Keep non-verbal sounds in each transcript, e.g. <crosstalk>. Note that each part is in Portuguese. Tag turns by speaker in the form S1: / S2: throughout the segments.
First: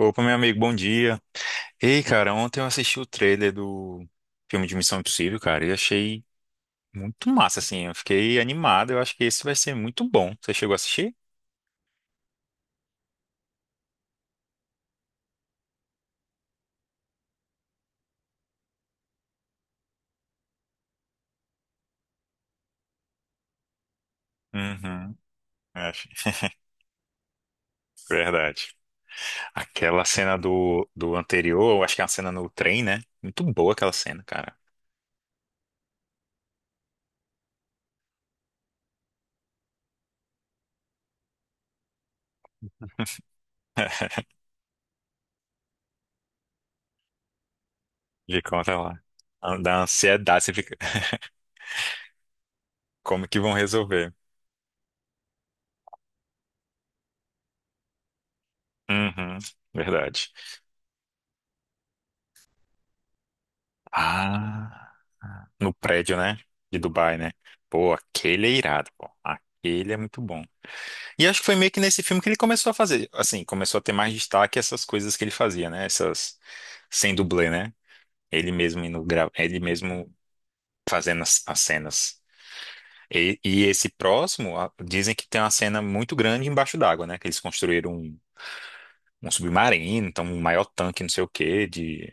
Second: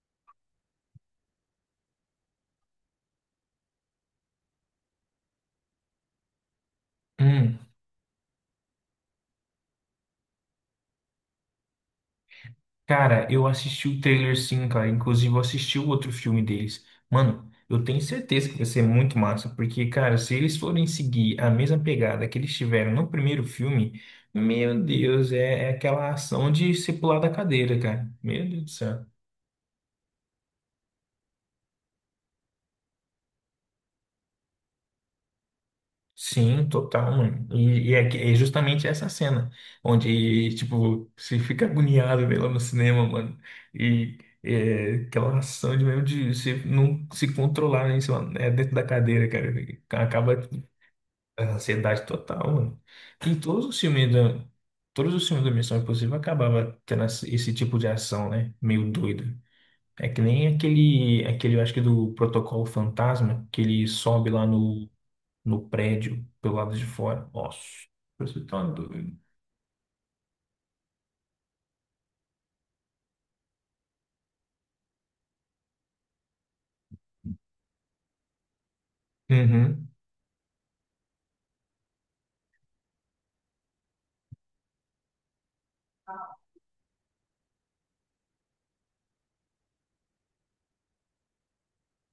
S1: Opa, meu amigo, bom dia. Ei, cara, ontem eu assisti o trailer do filme de Missão Impossível, cara, e achei muito massa,
S2: Hum,
S1: assim. Eu fiquei animado, eu acho que esse vai ser muito bom. Você chegou a assistir?
S2: cara, eu assisti o trailer sim, cara. Inclusive, eu assisti o outro filme deles. Mano, eu tenho certeza que vai ser muito massa, porque, cara, se eles forem seguir a mesma pegada que eles tiveram no primeiro filme, meu
S1: Uhum.
S2: Deus, é
S1: É, acho.
S2: aquela ação
S1: <laughs>
S2: de se pular da cadeira, cara. Meu Deus do
S1: Verdade.
S2: céu.
S1: Aquela cena do anterior, eu acho que é uma cena no trem, né? Muito boa aquela cena, cara.
S2: Sim, total, mano. E é justamente essa cena onde, tipo, você fica agoniado vendo ela no cinema, mano. E
S1: <laughs>
S2: é, aquela ação de mesmo de você não se controlar né, em cima,
S1: De
S2: né, dentro
S1: conta
S2: da
S1: lá.
S2: cadeira, cara. E
S1: Da
S2: acaba
S1: ansiedade, você
S2: tipo,
S1: fica. <laughs>
S2: a ansiedade total, mano.
S1: Como
S2: Em
S1: que vão
S2: todos os filmes
S1: resolver?
S2: todos os filmes da Missão Impossível acabava tendo esse tipo de ação, né? Meio doido.
S1: Uhum.
S2: É que
S1: Verdade.
S2: nem aquele, eu acho que do Protocolo Fantasma, que ele sobe lá
S1: Ah,
S2: no
S1: no prédio,
S2: prédio,
S1: né?
S2: pelo lado
S1: De
S2: de
S1: Dubai,
S2: fora.
S1: né?
S2: Nossa,
S1: Pô,
S2: você
S1: aquele é
S2: tá
S1: irado, pô.
S2: doido.
S1: Aquele é muito bom. E acho que foi meio que nesse filme que ele começou a fazer, assim, começou a ter mais destaque essas coisas que ele fazia, né? Essas sem dublê, né? Ele mesmo indo gra... ele
S2: Uhum.
S1: mesmo fazendo as cenas. E esse próximo, a- dizem que tem uma cena muito grande embaixo d'água, né? Que eles construíram um, um submarino, então um maior tanque, não sei o quê,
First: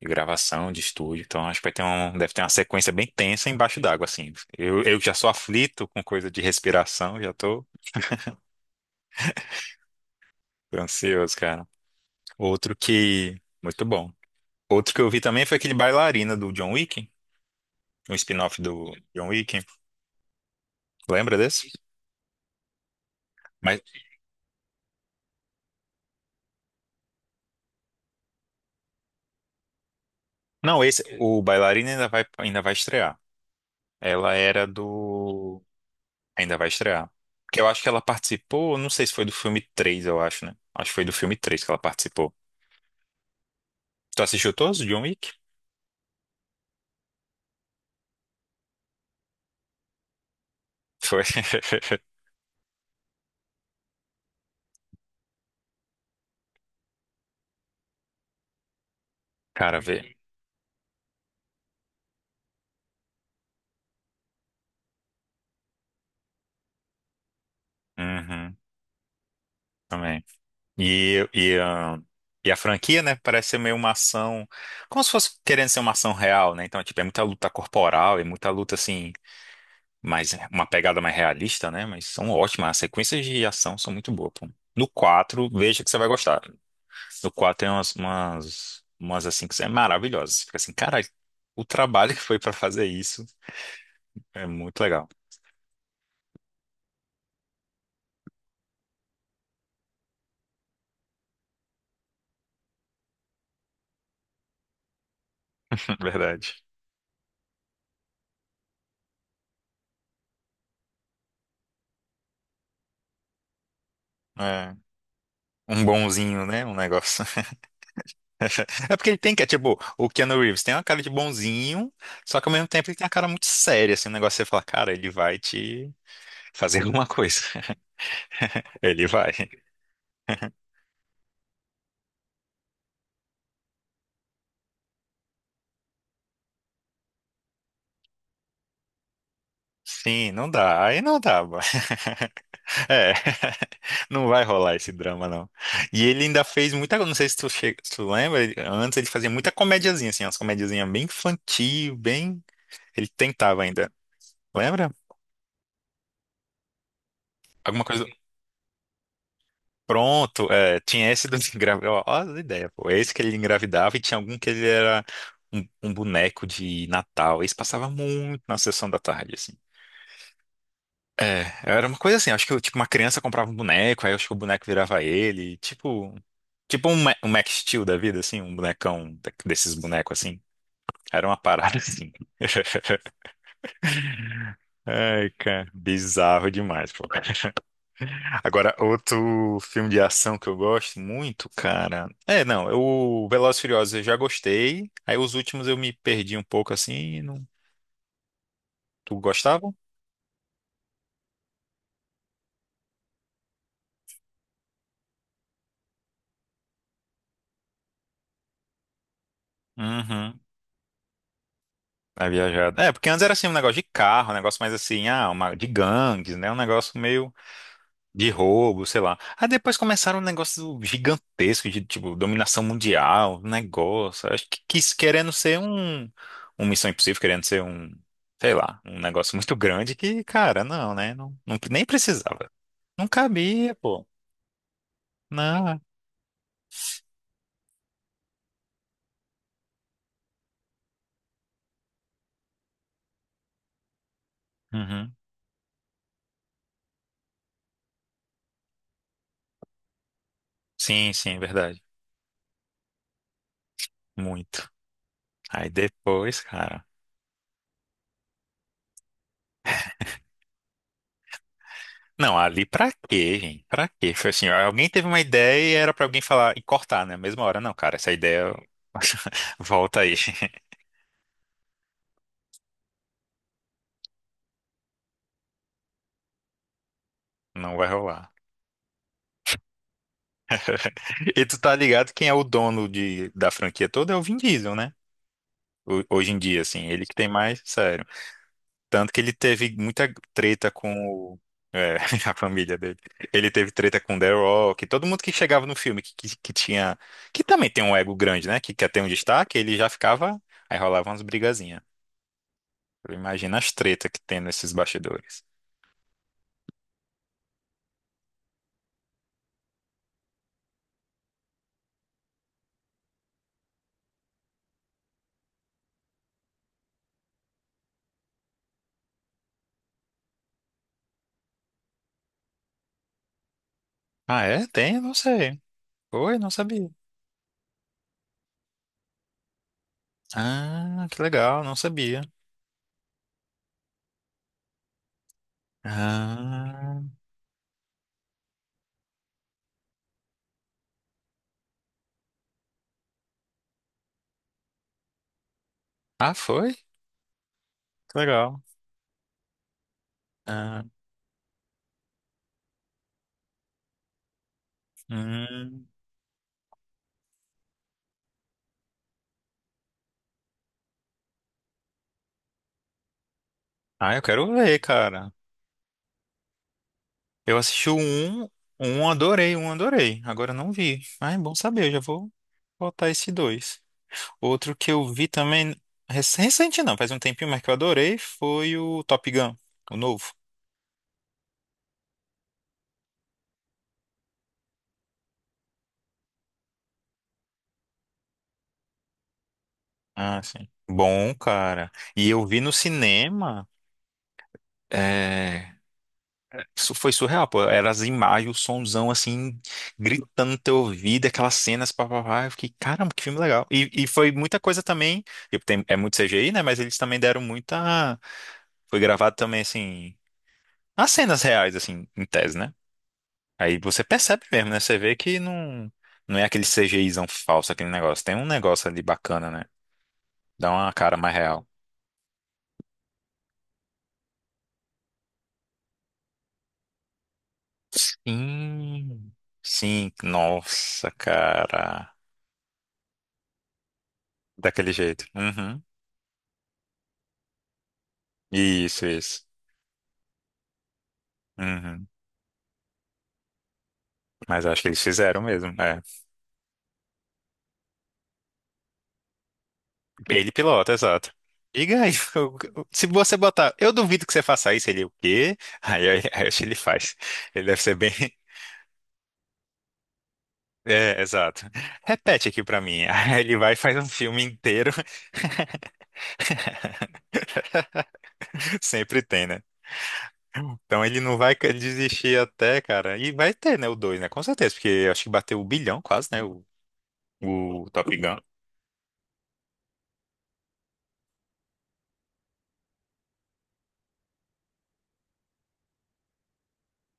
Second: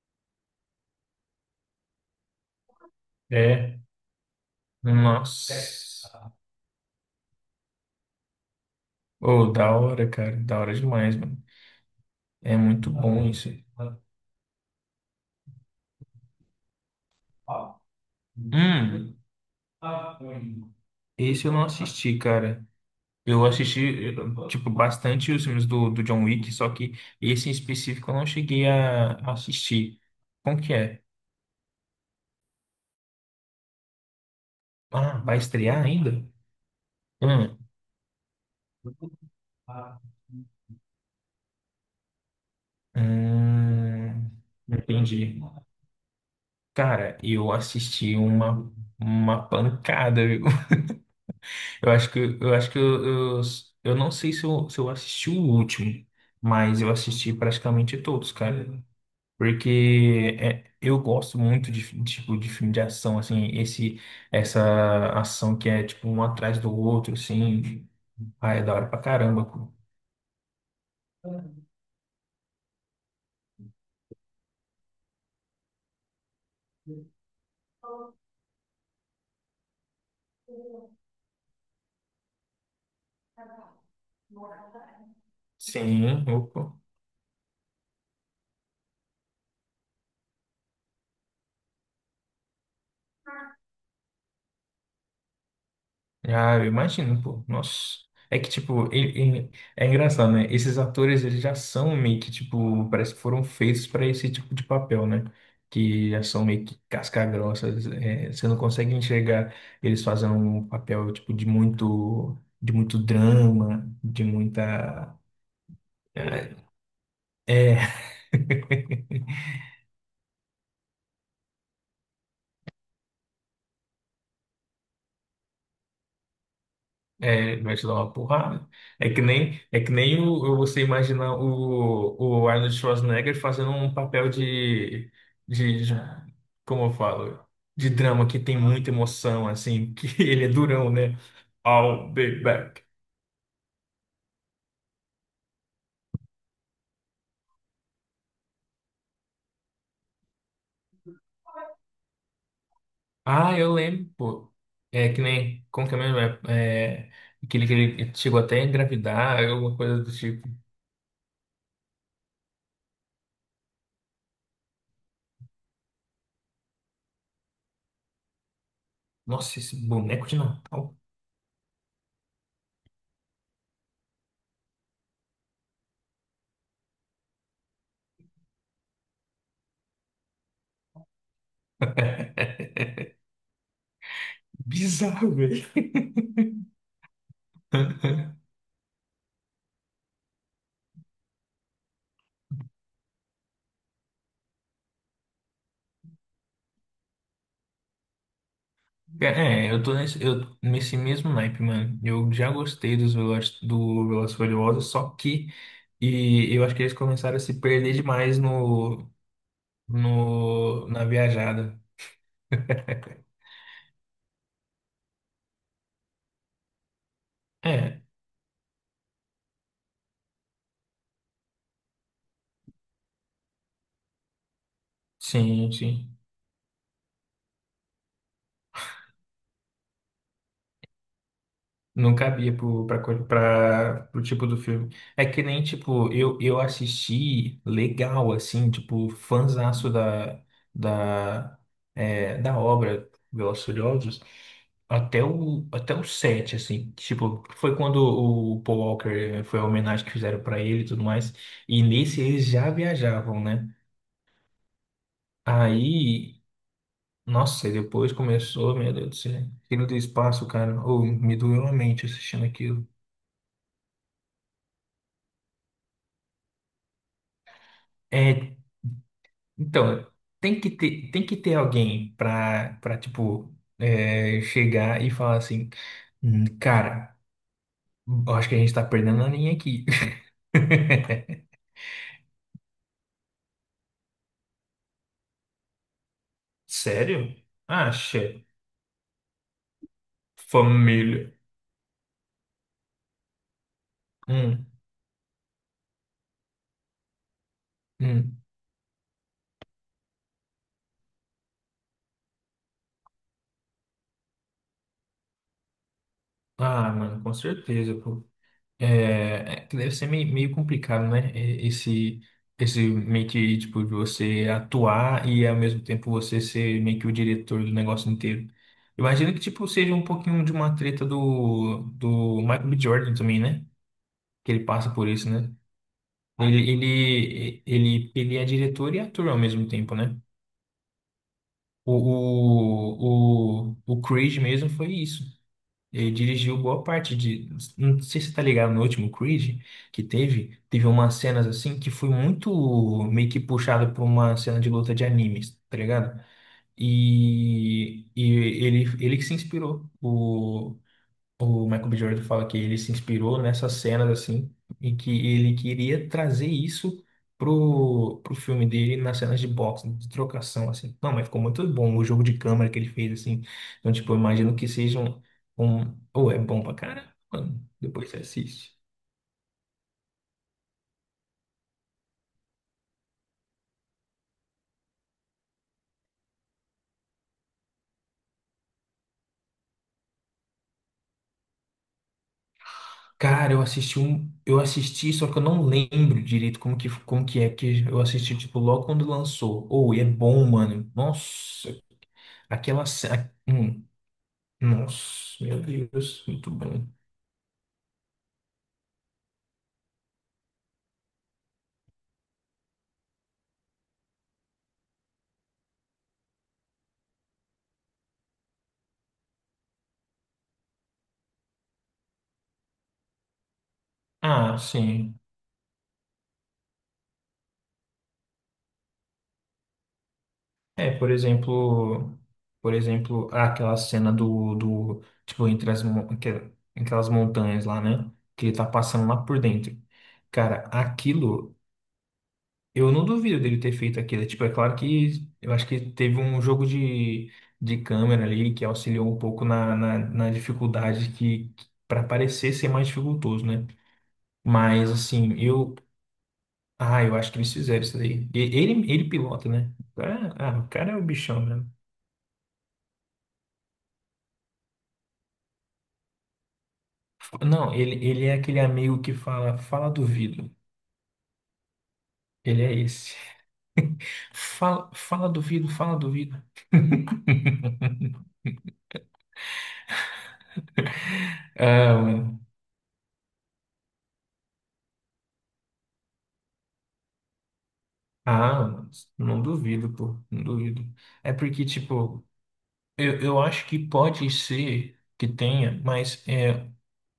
S1: de gravação, de estúdio. Então acho que vai ter um, deve ter uma sequência bem tensa
S2: É.
S1: embaixo d'água, assim. Eu já sou
S2: Nossa.
S1: aflito com coisa de respiração, já tô
S2: Ô, da hora, cara. Da hora demais,
S1: ansioso,
S2: mano.
S1: cara.
S2: É
S1: Outro
S2: muito bom
S1: que.
S2: isso.
S1: Muito bom. Outro que eu vi também foi aquele Bailarina do John Wick, um spin-off do
S2: Hum,
S1: John Wick. Lembra
S2: esse eu não
S1: desse?
S2: assisti, cara. Eu
S1: Mas
S2: assisti, tipo, bastante os filmes do John Wick, só que esse em específico eu não cheguei a assistir. Como que
S1: não, esse,
S2: é?
S1: o Bailarina ainda vai estrear. Ela era
S2: Ah, vai
S1: do.
S2: estrear ainda?
S1: Ainda vai estrear.
S2: Hum,
S1: Porque eu acho que ela participou, não sei se foi do filme 3, eu acho, né? Acho que foi do filme 3 que ela participou. Tu
S2: hum,
S1: assistiu todos, John Wick?
S2: entendi. Cara, eu assisti uma pancada, viu? <laughs>
S1: Foi.
S2: Eu acho que eu acho que eu, eu não sei se eu, se eu assisti o último, mas eu assisti praticamente todos, cara.
S1: <laughs> Cara, vê.
S2: Porque é, eu gosto muito de tipo, de filme de ação, assim, essa ação que é tipo um atrás do outro, assim. Ah,
S1: Uhum,
S2: é da hora pra caramba.
S1: também. E, e, ahn, e a franquia, né? Parece ser meio uma ação. Como se fosse querendo ser uma ação real, né? Então, tipo, é muita luta corporal e muita luta, assim, mais, uma pegada mais realista, né? Mas são ótimas. As sequências de ação são muito boas, pô. No 4 veja que você vai
S2: Sim,
S1: gostar.
S2: opa.
S1: No 4 tem umas, umas, umas assim, que são maravilhosas. Você fica assim, cara, o trabalho que foi pra fazer isso é muito legal.
S2: Ah, eu imagino, pô. Nossa. É que, tipo, ele é engraçado, né? Esses atores, eles já são meio que, tipo, parece que foram feitos para esse tipo de papel, né?
S1: <laughs>
S2: Que já são
S1: Verdade.
S2: meio que casca-grossas. É, você não consegue enxergar eles fazendo um papel, tipo, de muito drama, de
S1: É.
S2: muita...
S1: Um bonzinho, né? Um negócio.
S2: É...
S1: <laughs> É porque ele
S2: <laughs>
S1: tem que, é tipo, o Keanu Reeves tem uma cara de bonzinho, só que ao mesmo tempo ele tem uma cara muito séria, assim, um negócio que você fala, cara, ele vai te fazer alguma coisa.
S2: É, vai
S1: <laughs>
S2: te dar uma porrada.
S1: Ele vai.
S2: É que nem o você imaginar o Arnold Schwarzenegger fazendo um papel de como eu falo, de drama que tem muita emoção, assim, que <laughs>
S1: Sim,
S2: ele é
S1: não dá,
S2: durão,
S1: aí
S2: né?
S1: não dá. Bo-
S2: I'll
S1: <laughs>
S2: be back.
S1: É, <laughs> não vai rolar esse drama, não. E ele ainda fez muita, não sei se tu, che- se tu lembra, ele- antes ele fazia muita comediazinha, assim, umas comediazinhas bem infantil, bem. Ele
S2: Ah,
S1: tentava
S2: eu
S1: ainda,
S2: lembro, pô.
S1: lembra?
S2: É que nem, como que é mesmo? É, é, que
S1: Alguma coisa.
S2: ele chegou até a engravidar, alguma coisa do tipo.
S1: Pronto, é, tinha esse do <laughs> engravidar. Ó, ó as ideias, pô. Esse que ele engravidava e tinha algum que ele era um, um boneco de Natal. Esse passava muito na sessão da tarde, assim.
S2: Nossa, esse boneco de Natal.
S1: É, era uma coisa assim, acho que tipo, uma criança comprava um boneco, aí acho que o boneco virava ele, tipo, tipo um, Ma- um Max Steel da vida, assim, um bonecão da- desses bonecos assim. Era uma parada assim.
S2: <laughs>
S1: <laughs> Ai,
S2: Bizarro, velho.
S1: cara, bizarro demais, pô.
S2: <laughs>
S1: Agora, outro filme de ação que eu gosto muito, cara. É, não, é o Velozes e Furiosos eu já gostei. Aí os últimos eu me perdi um pouco assim. E não... Tu
S2: É,
S1: gostava?
S2: eu tô nesse, eu, nesse mesmo naipe, mano. Eu já gostei dos Velozes, do Velozes e Furiosos, só que e eu acho que eles começaram a se perder demais no,
S1: Uhum.
S2: no, na viajada.
S1: A viajada. É, porque antes era assim um negócio de carro, um negócio mais assim, ah, uma... de gangues, né? Um negócio meio.
S2: É,
S1: De roubo, sei lá. Aí depois começaram um negócio gigantesco de, tipo, dominação mundial, um negócio. Acho que quis querendo ser
S2: sim,
S1: um,
S2: sim.
S1: um Missão Impossível, querendo ser um, sei lá, um negócio muito grande que, cara, não, né? Não, não- nem
S2: Não
S1: precisava.
S2: cabia pro, pra,
S1: Não
S2: co-
S1: cabia,
S2: pra,
S1: pô.
S2: pro tipo do filme. É que nem,
S1: Não.
S2: tipo, eu assisti legal, assim, tipo, fãzaço da, da obra Velozes e Furiosos
S1: Uhum.
S2: até até o 7, assim. Tipo, foi quando o Paul Walker, foi a homenagem que fizeram pra ele e tudo
S1: Sim,
S2: mais.
S1: sim, verdade.
S2: E nesse eles já viajavam, né?
S1: Muito. Aí depois,
S2: Aí,
S1: cara.
S2: nossa, e depois começou, meu Deus do céu, aquilo do espaço, cara, ou me doeu a mente
S1: Não,
S2: assistindo
S1: ali
S2: aquilo.
S1: pra quê, gente? Pra quê? Foi assim, alguém teve uma ideia e era pra alguém falar e cortar, né? Mesma hora, não, cara, essa ideia
S2: É.
S1: <laughs> volta
S2: Então,
S1: aí.
S2: tem que ter alguém pra tipo, é, chegar e falar assim, cara,
S1: Não vai rolar.
S2: eu acho que a gente tá perdendo a linha aqui."
S1: <laughs> E tu
S2: <laughs>
S1: tá ligado quem é o dono de, da franquia toda é o Vin Diesel, né? Ho- Hoje em dia, assim, ele que tem
S2: Sério?
S1: mais, sério.
S2: Acha?
S1: Tanto que ele teve muita treta com
S2: Família.
S1: o, é, <laughs> a família dele. Ele teve treta com The
S2: Hum,
S1: Rock, todo mundo que chegava no filme que, que tinha, que também tem um ego
S2: hum.
S1: grande, né? Que quer ter um destaque, ele já ficava, aí rolava umas brigazinhas. Imagina as tretas que tem nesses bastidores.
S2: Ah, mano, com certeza, pô. É que deve ser meio, meio complicado, né? Esse meio que, tipo, de você atuar e ao mesmo tempo você ser meio que o diretor do negócio inteiro. Imagino que, tipo, seja um pouquinho de uma treta do Michael B. Jordan também, né?
S1: Ah,
S2: Que ele
S1: é?
S2: passa
S1: Tem? Eu
S2: por
S1: não
S2: isso, né?
S1: sei. Oi, não sabia.
S2: Ele é diretor e ator ao mesmo tempo, né?
S1: Ah, que legal, não sabia.
S2: O Creed mesmo foi isso. Ele dirigiu boa
S1: Ah.
S2: parte de. Não sei se você tá ligado no último Creed que teve. Teve umas cenas assim que foi muito meio que puxado por uma cena de luta de animes, tá ligado?
S1: Ah, foi? Que legal.
S2: Ele que se inspirou.
S1: Ah,
S2: O Michael B. Jordan fala que ele se inspirou nessas cenas assim e que ele
S1: hum.
S2: queria trazer isso pro filme dele nas cenas de boxe, de trocação assim. Não, mas ficou muito bom o jogo de câmera que ele fez assim. Então, tipo,
S1: Ah,
S2: eu
S1: eu quero
S2: imagino que
S1: ver,
S2: seja um,
S1: cara.
S2: um... ou é bom pra caramba,
S1: Eu
S2: mano.
S1: assisti o
S2: Depois você
S1: um,
S2: assiste.
S1: um adorei, um adorei. Agora eu não vi. Ah, é bom saber, eu já vou botar esse dois. Outro que eu vi também, rec- recente não, faz um tempinho, mas que eu adorei, foi o Top Gun, o novo.
S2: Cara, eu assisti um, eu assisti, só que eu não lembro direito como que é, que eu assisti, tipo, logo quando lançou. Ou, e é
S1: Ah,
S2: bom,
S1: sim.
S2: mano.
S1: Bom,
S2: Nossa,
S1: cara. E eu vi no
S2: aquela cena.
S1: cinema.
S2: Nossa, meu
S1: É...
S2: Deus, muito bom.
S1: Isso foi surreal, pô. Era as imagens, o sonzão assim, gritando no teu ouvido, aquelas cenas, papapá. Eu fiquei, caramba, que filme legal. E foi muita coisa também. E tem- é muito CGI, né? Mas eles também deram muita. Foi gravado também, assim, as cenas reais, assim, em tese, né? Aí você percebe
S2: Ah,
S1: mesmo, né? Você vê
S2: sim.
S1: que não, não é aquele CGIzão falso, aquele negócio. Tem um negócio ali bacana, né? Dá
S2: É,
S1: uma cara mais real.
S2: por exemplo, aquela cena do tipo, entre as, mon- aquela- aquelas montanhas lá, né? Que ele tá passando lá
S1: Sim.
S2: por dentro.
S1: Sim,
S2: Cara,
S1: nossa,
S2: aquilo,
S1: cara.
S2: eu não duvido dele ter feito aquilo. Tipo, é claro
S1: Daquele jeito.
S2: que eu acho que
S1: Uhum.
S2: teve um jogo de câmera ali que
S1: Isso,
S2: auxiliou um pouco
S1: isso.
S2: na dificuldade que, para
S1: Uhum.
S2: parecer ser mais dificultoso, né?
S1: Mas acho que
S2: Mas,
S1: eles
S2: assim,
S1: fizeram mesmo.
S2: eu
S1: É.
S2: ah, eu acho que eles fizeram isso daí. Ele pilota, né?
S1: Ele
S2: Ah, ah, o
S1: pilota,
S2: cara é o
S1: exato.
S2: bichão mesmo.
S1: Diga aí, <laughs> se você botar, eu duvido que você faça isso, ele é o quê? Aí acho que ele faz. Ele
S2: Não,
S1: deve ser bem.
S2: ele é
S1: <laughs>
S2: aquele amigo que fala, fala duvido.
S1: É, exato. Repete aqui
S2: Ele é
S1: pra mim. <laughs>
S2: esse.
S1: Aí ele vai e faz
S2: <laughs>
S1: um filme inteiro.
S2: Fala, fala duvido, fala duvido. <laughs>
S1: <laughs> Sempre tem, né? Então ele não vai
S2: Ah,
S1: desistir
S2: mano.
S1: até, cara. E vai ter, né, o 2, né? Com certeza, porque eu acho que bateu o bilhão quase, né? O Top Gun.
S2: Ah, mano, não duvido, pô, não duvido. É porque, tipo, eu acho que pode ser que tenha, mas é.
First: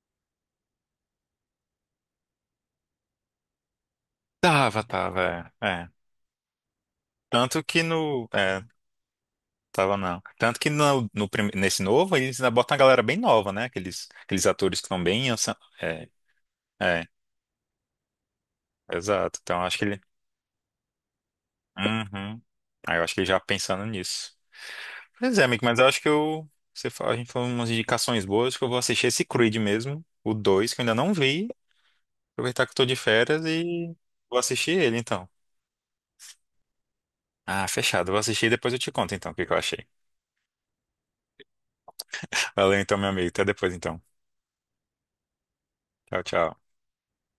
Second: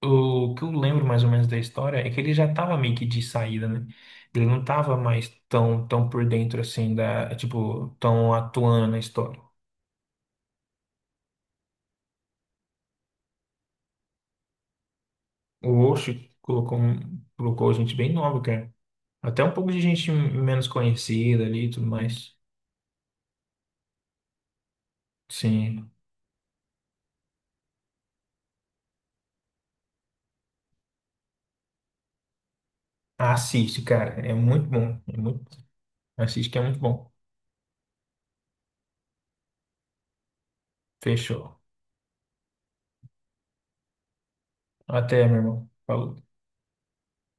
S2: O que eu lembro mais ou menos da história é que ele já tava meio que de saída, né? Ele não
S1: Tava,
S2: tava mais
S1: tava. É.
S2: tão,
S1: É.
S2: tão por dentro assim da,
S1: Tanto que
S2: tipo,
S1: no.
S2: tão
S1: É,
S2: atuando na história.
S1: tava não. Tanto que no, no prim- nesse novo, eles ainda botam a galera bem nova, né? Aqueles, aqueles atores que estão bem. Anci-
S2: O
S1: é,
S2: Osh colocou,
S1: é,
S2: um- colocou gente bem nova, cara.
S1: exato.
S2: Até um
S1: Então
S2: pouco
S1: acho
S2: de
S1: que ele.
S2: gente menos conhecida ali e tudo mais.
S1: Uhum. Aí eu acho que ele já pensando nisso. Pois é, amigo, mas eu
S2: Sim.
S1: acho que eu. Você fa- a gente falou umas indicações boas, acho que eu vou assistir esse Creed mesmo, o 2 que eu ainda não vi. Aproveitar que eu tô de férias
S2: Assiste,
S1: e
S2: cara. É
S1: vou
S2: muito
S1: assistir ele
S2: bom. É
S1: então.
S2: muito... Assiste que é muito bom.
S1: Ah, fechado. Vou assistir e depois eu te conto então o que que eu achei.
S2: Fechou.
S1: Valeu então, meu amigo. Até depois então.
S2: Até, meu irmão.
S1: Tchau,
S2: Falou.
S1: tchau.